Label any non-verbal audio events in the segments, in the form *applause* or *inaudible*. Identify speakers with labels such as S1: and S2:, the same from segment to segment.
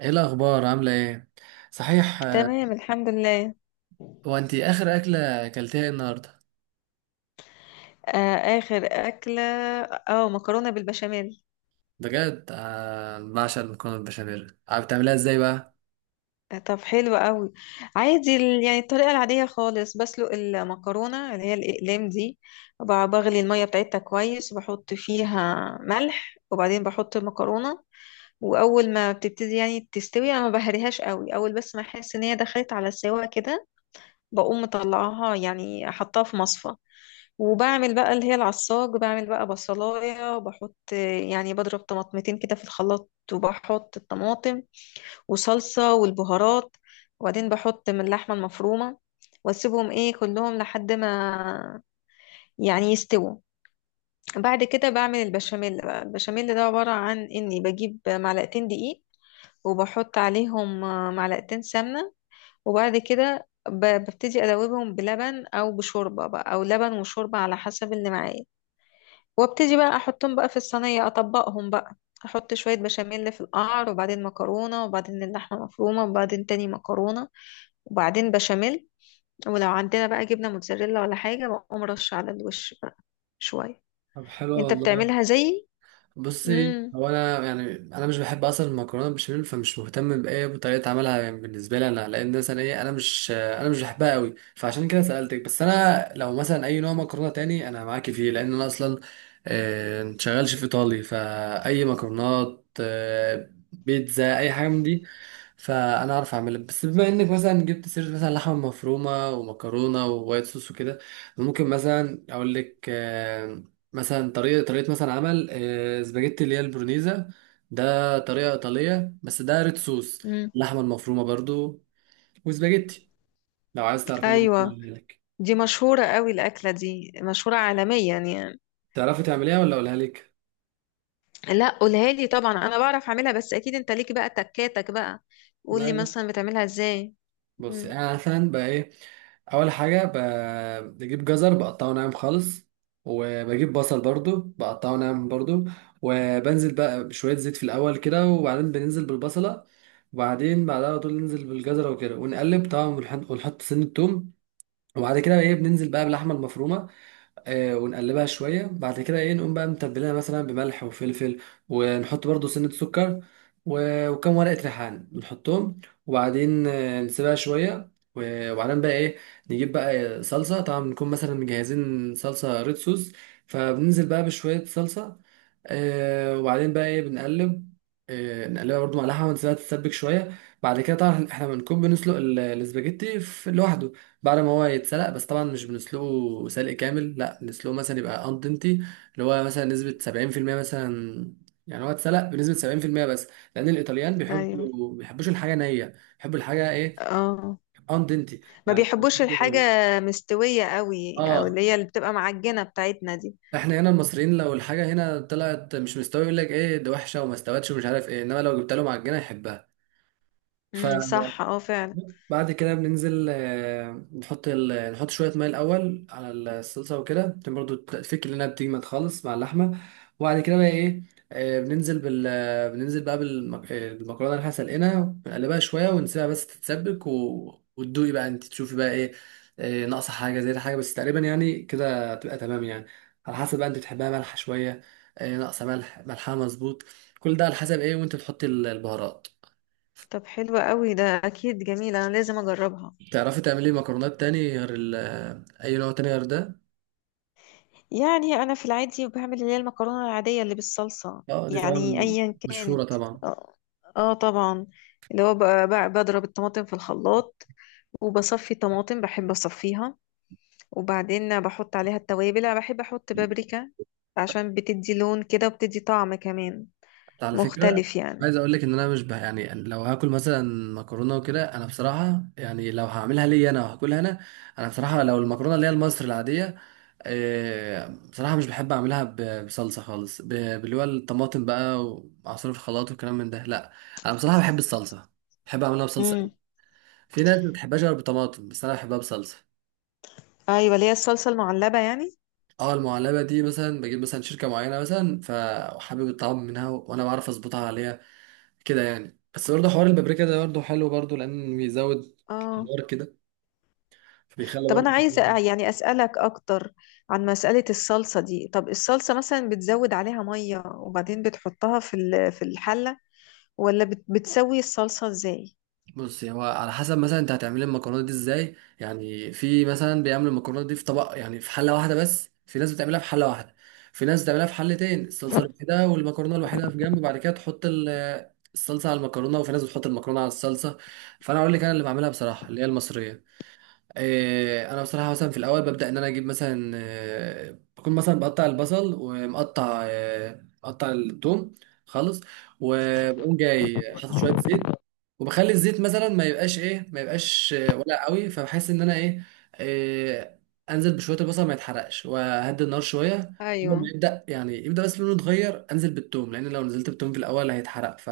S1: ايه الاخبار؟ عامله ايه؟ صحيح، آه.
S2: تمام، الحمد لله.
S1: هو انت اخر اكله اكلتيها إيه النهارده؟
S2: آه، آخر أكلة، اه مكرونة بالبشاميل.
S1: بجد، آه، بعشق المكرونه البشاميل. عارف بتعمليها ازاي بقى؟
S2: آه، طب حلو قوي. عادي، يعني الطريقة العادية خالص، بسلق المكرونة اللي هي الأقلام دي، وب- بغلي المية بتاعتها كويس، وبحط فيها ملح، وبعدين بحط المكرونة. وأول ما بتبتدي يعني تستوي، أنا ما بهريهاش قوي، أول بس ما أحس إن هي دخلت على السوا كده، بقوم مطلعاها، يعني أحطها في مصفى. وبعمل بقى اللي هي العصاج، بعمل بقى بصلاية، بحط يعني بضرب طماطمتين كده في الخلاط، وبحط الطماطم وصلصة والبهارات. وبعدين بحط من اللحمة المفرومة، واسيبهم ايه كلهم لحد ما يعني يستووا. بعد كده بعمل البشاميل بقى. البشاميل ده عبارة عن اني بجيب معلقتين دقيق، وبحط عليهم معلقتين سمنة. وبعد كده ببتدي ادوبهم بلبن او بشوربة بقى، او لبن وشوربة على حسب اللي معايا. وابتدي بقى احطهم بقى في الصينيه، اطبقهم بقى. احط شويه بشاميل في القعر، وبعدين مكرونه، وبعدين اللحمه مفرومه، وبعدين تاني مكرونه، وبعدين بشاميل. ولو عندنا بقى جبنه موتزاريلا ولا حاجه بقوم رش على الوش بقى شويه.
S1: طب حلو
S2: انت
S1: والله.
S2: بتعملها زيي؟
S1: بصي،
S2: امم.
S1: هو انا يعني انا مش بحب اصلا المكرونه بالبشاميل، فمش مهتم بايه بطريقه عملها، يعني بالنسبه لي انا، لان مثلا ايه، انا مش بحبها قوي، فعشان كده سالتك. بس انا لو مثلا اي نوع مكرونه تاني انا معاكي فيه، لان انا اصلا شغال شيف ايطالي، فاي مكرونات، بيتزا، اي حاجه من دي فانا اعرف اعملها. بس بما انك مثلا جبت سيره مثلا لحمه مفرومه ومكرونه ووايت صوص وكده، ممكن مثلا اقول لك، مثلا طريقة مثلا عمل، سباجيتي اللي هي البرونيزا. ده طريقة إيطالية بس ده ريد صوص.
S2: امم.
S1: اللحمة المفرومة برضو، وسباجيتي. لو عايز تعرف، أنا ممكن
S2: ايوه،
S1: أعملها لك.
S2: دي مشهوره قوي، الاكله دي مشهوره عالميا يعني.
S1: تعرفي تعمليها ولا أقولها لك؟
S2: لا، قولها لي. طبعا انا بعرف اعملها، بس اكيد انت ليك بقى تكاتك بقى. قول لي
S1: لا،
S2: مثلا بتعملها ازاي.
S1: بص
S2: امم.
S1: أنا مثلا بقى إيه، أول حاجة بجيب جزر بقطعه ناعم خالص، وبجيب بصل برضو بقطعه ناعم برضو، وبنزل بقى بشوية زيت في الأول كده، وبعدين بننزل بالبصلة، وبعدين بعدها على طول ننزل بالجزرة وكده، ونقلب طبعا، ونحط سن التوم. وبعد كده ايه بننزل بقى باللحمه المفرومه، ونقلبها شويه. بعد كده ايه نقوم بقى متبلينها مثلا بملح وفلفل، ونحط برضو سنه سكر و- وكم ورقه ريحان نحطهم. وبعدين نسيبها شويه. و- وبعدين بقى ايه، نجيب بقى صلصه، طبعا بنكون مثلا مجهزين صلصه ريد صوص، فبننزل بقى بشويه صلصه، وبعدين بقى ايه بنقلب، نقلبها برضو مع لحمة، نسيبها تتسبك شوية. بعد كده طبعا احنا بنكون بنسلق الاسباجيتي في لوحده، بعد ما هو يتسلق، بس طبعا مش بنسلقه سلق كامل، لا، نسلقه مثلا يبقى اندنتي، اللي هو مثلا نسبة 70% مثلا، يعني هو اتسلق بنسبة 70% بس. لأن الإيطاليان
S2: ايوه.
S1: بيحبوش الحاجة نية، بيحبوا الحاجة ايه،
S2: اه.
S1: اندنتي،
S2: ما
S1: يعني مش
S2: بيحبوش
S1: نية
S2: الحاجة
S1: أوي.
S2: مستوية قوي، او
S1: اه،
S2: اللي هي اللي بتبقى معجنة بتاعتنا دي.
S1: احنا هنا المصريين، لو الحاجة هنا طلعت مش مستوية يقول لك ايه ده، وحشة وما استوتش ومش عارف ايه، انما لو جبت له معجنة يحبها. ف،
S2: امم، صح، اه فعلا.
S1: بعد كده بننزل، نحط شوية مية الأول على الصلصة وكده، عشان برضو تفك لنا، بتجمد خالص مع اللحمة. وبعد كده بقى إيه، بننزل بقى بالمكرونة اللي احنا سلقنا، بنقلبها شوية ونسيبها بس تتسبك، و... وتدوقي بقى أنت، تشوفي بقى إيه، ناقصة حاجة زي حاجة، بس تقريبا يعني كده تبقى تمام يعني، على حسب بقى أنت بتحبها مالحة شوية، ناقصة ملح، ملحها مظبوط. كل ده على حسب إيه وأنت بتحطي البهارات.
S2: طب حلوة قوي، ده اكيد جميلة، انا لازم اجربها.
S1: تعرفي تعملي مكرونات تاني غير أي نوع تاني غير ده؟
S2: يعني انا في العادي بعمل اللي هي المكرونة العادية اللي بالصلصة،
S1: اه، دي
S2: يعني
S1: طبعا
S2: ايا
S1: مشهورة
S2: كانت.
S1: طبعا.
S2: اه. آه طبعا. اللي هو بضرب الطماطم في الخلاط، وبصفي طماطم، بحب اصفيها. وبعدين بحط عليها التوابل، انا بحب احط بابريكا، عشان بتدي لون كده وبتدي طعم كمان
S1: حتى على فكرة،
S2: مختلف يعني.
S1: عايز أقول لك إن أنا مش يعني لو هاكل مثلا مكرونة وكده، أنا بصراحة يعني لو هعملها لي أنا وهاكلها أنا، أنا بصراحة لو المكرونة اللي هي المصري العادية، بصراحة مش بحب أعملها بصلصة خالص، باللي هو الطماطم بقى، ومع صوص الخلاط والكلام من ده لأ. أنا بصراحة بحب الصلصة، بحب أعملها بصلصة أوي.
S2: مم.
S1: في ناس ما بتحبهاش غير بطماطم، بس أنا بحبها بصلصة.
S2: ايوه، اللي هي الصلصه المعلبه يعني.
S1: اه، المعلبة دي مثلا بجيب مثلا شركة معينة، مثلا فحابب الطعام منها، وأنا بعرف أظبطها عليها كده يعني. بس برضه حوار البابريكا ده برضه حلو برضه، لأن بيزود
S2: اه.
S1: الحوار كده، فبيخلي
S2: طب انا
S1: برضه.
S2: عايزه يعني اسالك اكتر عن مساله الصلصه دي. طب الصلصه مثلا بتزود عليها ميه وبعدين بتحطها في الحله، ولا بتسوي الصلصه ازاي؟
S1: بصي، هو على حسب مثلا انت هتعملي المكرونه دي ازاي. يعني في مثلا بيعملوا المكرونه دي في طبق، يعني في حله واحده بس. في ناس بتعملها في حله واحده، في ناس بتعملها في حلتين، الصلصه الوحيده والمكرونه الوحيده في جنب، بعد كده تحط الصلصه على المكرونه، وفي ناس بتحط المكرونه على الصلصه. فانا اقول لك، انا اللي بعملها بصراحه اللي هي المصريه، انا بصراحه مثلا في الاول ببدا ان انا اجيب مثلا، بكون مثلا بقطع البصل، ومقطع آه، مقطع الثوم خالص. وبقوم جاي حاطط شويه زيت، وبخلي الزيت مثلا ما يبقاش ولا قوي، فبحس ان انا ايه، آه، انزل بشويه البصل ما يتحرقش، واهدي النار شويه. اول ما
S2: ايوه.
S1: يبدا بس لونه يتغير، انزل بالثوم، لان لو نزلت بالثوم في الاول هيتحرق، ف،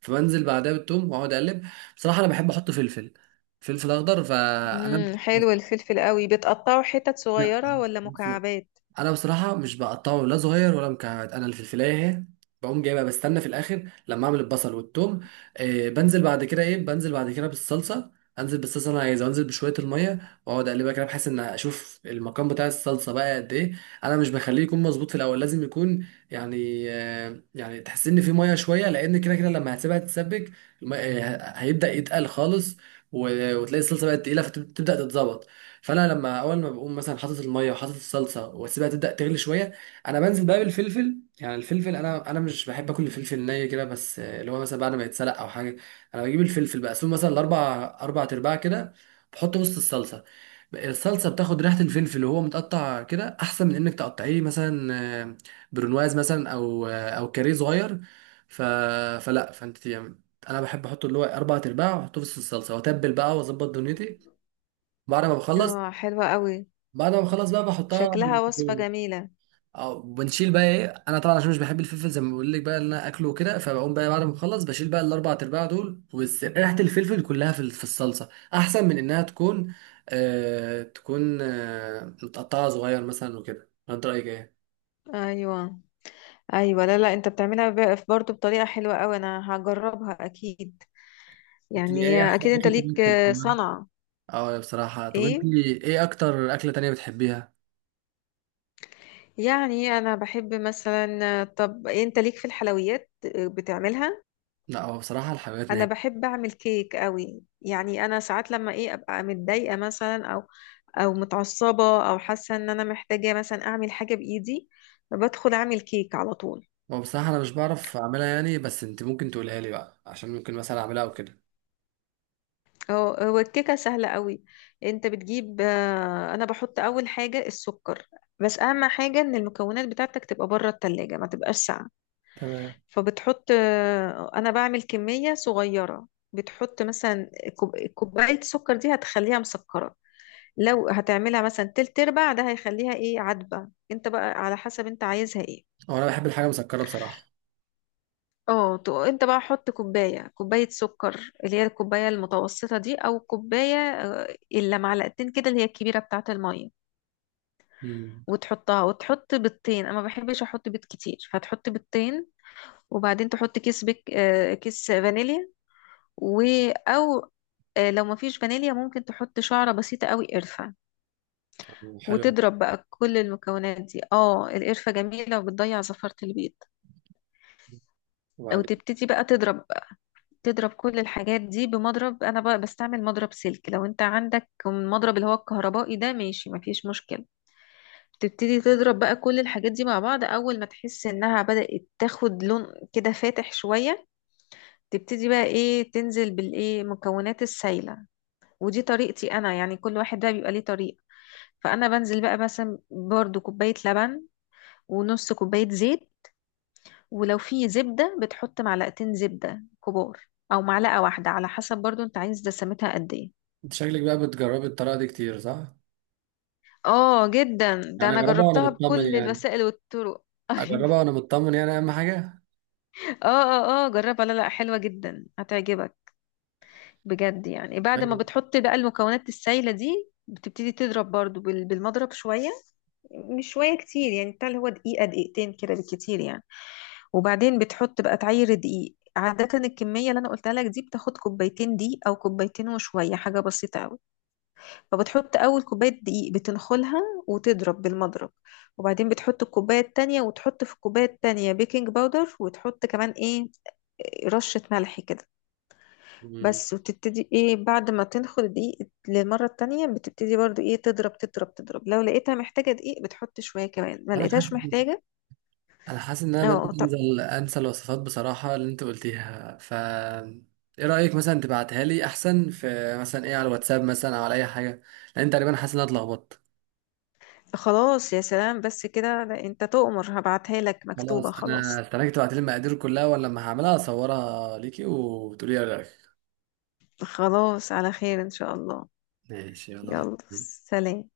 S1: فبنزل بعدها بالثوم، واقعد اقلب. بصراحه انا بحب احط فلفل، فلفل اخضر، فانا،
S2: امم، حلو الفلفل قوي. بتقطعه حتت
S1: لا،
S2: صغيره ولا مكعبات؟
S1: انا بصراحه مش بقطعه لا صغير ولا مكعبات. انا اللي في الفلايه اهي بقوم جايبها، بستنى في الاخر لما اعمل البصل والثوم. بنزل بعد كده بالصلصه. انزل بالصلصه اللي انا عايزها، وانزل بشويه الميه، واقعد اقلبها كده، بحيث ان اشوف المقام بتاع الصلصه بقى قد ايه. انا مش بخليه يكون مظبوط في الاول، لازم يكون يعني، آه، يعني تحس ان في ميه شويه، لان كده كده لما هتسيبها تتسبك هيبدا يتقل خالص، و- وتلاقي الصلصه بقت تقيله، فتبدا تتظبط. فانا لما اول ما بقوم مثلا حاطط الميه وحاطط الصلصه، واسيبها تبدا تغلي شويه، انا بنزل بقى بالفلفل. يعني الفلفل، انا مش بحب اكل الفلفل ني كده، بس اللي هو مثلا بعد ما يتسلق او حاجه. انا بجيب الفلفل بقى، اسيبه مثلا اربع ارباع كده، بحطه وسط الصلصه. الصلصه بتاخد ريحه الفلفل وهو متقطع كده، احسن من انك تقطعيه مثلا آه، برونواز مثلا، او كاريه صغير. ف... فلا، فانت يعني، انا بحب احطه اللي هو اربع ارباع، واحطه في وسط الصلصه، واتبل بقى واظبط دنيتي. بعد ما بخلص،
S2: اه حلوه قوي،
S1: بعد ما خلاص بقى بحطها على
S2: شكلها وصفه
S1: الميكرويف،
S2: جميله.
S1: او بنشيل بقى ايه. انا طبعا عشان مش بحب الفلفل زي ما بقول لك بقى ان انا اكله كده، فبقوم بقى بعد ما اخلص بشيل بقى الاربع ارباع دول، وبس ريحه الفلفل كلها في في الصلصه، احسن من انها تكون تكون متقطعه صغير مثلا وكده. انت رايك ايه؟
S2: ايوه، ايوه، لا لا، انت بتعملها برضه بطريقه حلوه قوي، انا هجربها اكيد.
S1: انت
S2: يعني
S1: ايه احسن
S2: اكيد انت
S1: اكله تانية
S2: ليك
S1: بتحبيها؟
S2: صنعه.
S1: اه بصراحه، طب انت
S2: ايه؟
S1: ايه اكتر اكله تانية بتحبيها؟
S2: يعني انا بحب مثلا، طب انت ليك في الحلويات بتعملها؟
S1: لا، هو بصراحه الحلويات
S2: انا
S1: نهائي.
S2: بحب اعمل كيك قوي يعني. انا ساعات لما ايه ابقى متضايقه مثلا، او متعصبه، او حاسه ان انا محتاجه مثلا اعمل حاجه بايدي، بدخل اعمل كيك على طول.
S1: هو بصراحه انا مش بعرف اعملها يعني، بس انت ممكن تقولها لي بقى عشان ممكن مثلا اعملها او كده.
S2: هو الكيكه سهله قوي. انت بتجيب انا بحط اول حاجه السكر. بس اهم حاجه ان المكونات بتاعتك تبقى بره التلاجة، ما تبقاش ساقعه.
S1: تمام.
S2: فبتحط انا بعمل كمية صغيرة. بتحط مثلا كوباية سكر، دي هتخليها مسكرة. لو هتعملها مثلا تلت ارباع ده هيخليها ايه عدبة، انت بقى على حسب انت عايزها ايه.
S1: هو انا بحب الحاجه مسكره بصراحه.
S2: اه، انت بقى حط كوباية كوباية سكر، اللي هي الكوباية المتوسطة دي، او كوباية الا معلقتين كده، اللي هي الكبيرة بتاعة المية.
S1: امم.
S2: وتحطها وتحط بيضتين، انا ما بحبش احط بيض كتير، فتحط بيضتين. وبعدين تحط كيس فانيليا. و او آه، لو مفيش فانيليا، ممكن تحط شعرة بسيطة قوي قرفة.
S1: حلو.
S2: وتضرب بقى كل المكونات دي، اه القرفة جميلة وبتضيع زفرة البيض. او
S1: وبعدين؟
S2: تبتدي بقى تضرب. تضرب كل الحاجات دي بمضرب، انا بقى بستعمل مضرب سلك، لو انت عندك المضرب اللي هو الكهربائي ده ماشي، مفيش مشكلة. تبتدي تضرب بقى كل الحاجات دي مع بعض، اول ما تحس انها بدأت تاخد لون كده فاتح شوية، تبتدي بقى ايه تنزل بالايه مكونات السايلة. ودي طريقتي انا يعني، كل واحد بقى بيبقى ليه طريقة. فانا بنزل بقى مثلا برضو كوبايه لبن، ونص كوبايه زيت. ولو في زبده بتحط معلقتين زبده كبار، او معلقه واحده على حسب برضو انت عايز دسمتها قد ايه.
S1: انت شكلك بقى بتجربي الطريقه دي كتير صح؟
S2: اه جدا، ده
S1: يعني
S2: انا
S1: اجربها وانا
S2: جربتها
S1: مطمن
S2: بكل
S1: يعني
S2: الوسائل والطرق *laughs* أيوة.
S1: اجربها وانا مطمن يعني اهم حاجه.
S2: اه اه اه جربها، لا لا حلوه جدا هتعجبك بجد يعني. بعد ما
S1: ايوه.
S2: بتحط بقى المكونات السايله دي بتبتدي تضرب برضو بالمضرب شويه، مش شوية كتير يعني، بتاع اللي هو دقيقة دقيقتين كده بالكتير يعني. وبعدين بتحط بقى تعير دقيق، عادة الكمية اللي أنا قلتها لك دي بتاخد كوبايتين دقيق أو كوبايتين وشوية حاجة بسيطة أوي. فبتحط أول كوباية دقيق بتنخلها، وتضرب بالمضرب. وبعدين بتحط الكوباية التانية، وتحط في الكوباية التانية بيكنج باودر، وتحط كمان إيه رشة ملح كده
S1: امم
S2: بس. وتبتدي ايه بعد ما تنخل دقيق للمرة التانية، بتبتدي برضو ايه تضرب تضرب تضرب، لو لقيتها محتاجة دقيق بتحط شوية كمان، ما
S1: انا
S2: لقيتهاش
S1: حاسس
S2: محتاجة.
S1: انا حاسس ان انا
S2: اه.
S1: بدات
S2: طب
S1: انزل انسى الوصفات بصراحه اللي انت قلتيها. ف، ايه رايك مثلا تبعتها لي احسن، في مثلا ايه، على الواتساب مثلا او على اي حاجه، لان انت تقريبا حاسس ان انا اتلخبطت.
S2: خلاص يا سلام، بس كده، ده انت تؤمر، هبعتها لك مكتوبة
S1: خلاص، انا
S2: خلاص.
S1: استناك تبعتي لي المقادير كلها، ولا لما هعملها اصورها ليكي وتقولي لي رايك؟
S2: خلاص، على خير ان شاء الله.
S1: ماشي، يلا.
S2: يلا. سلام.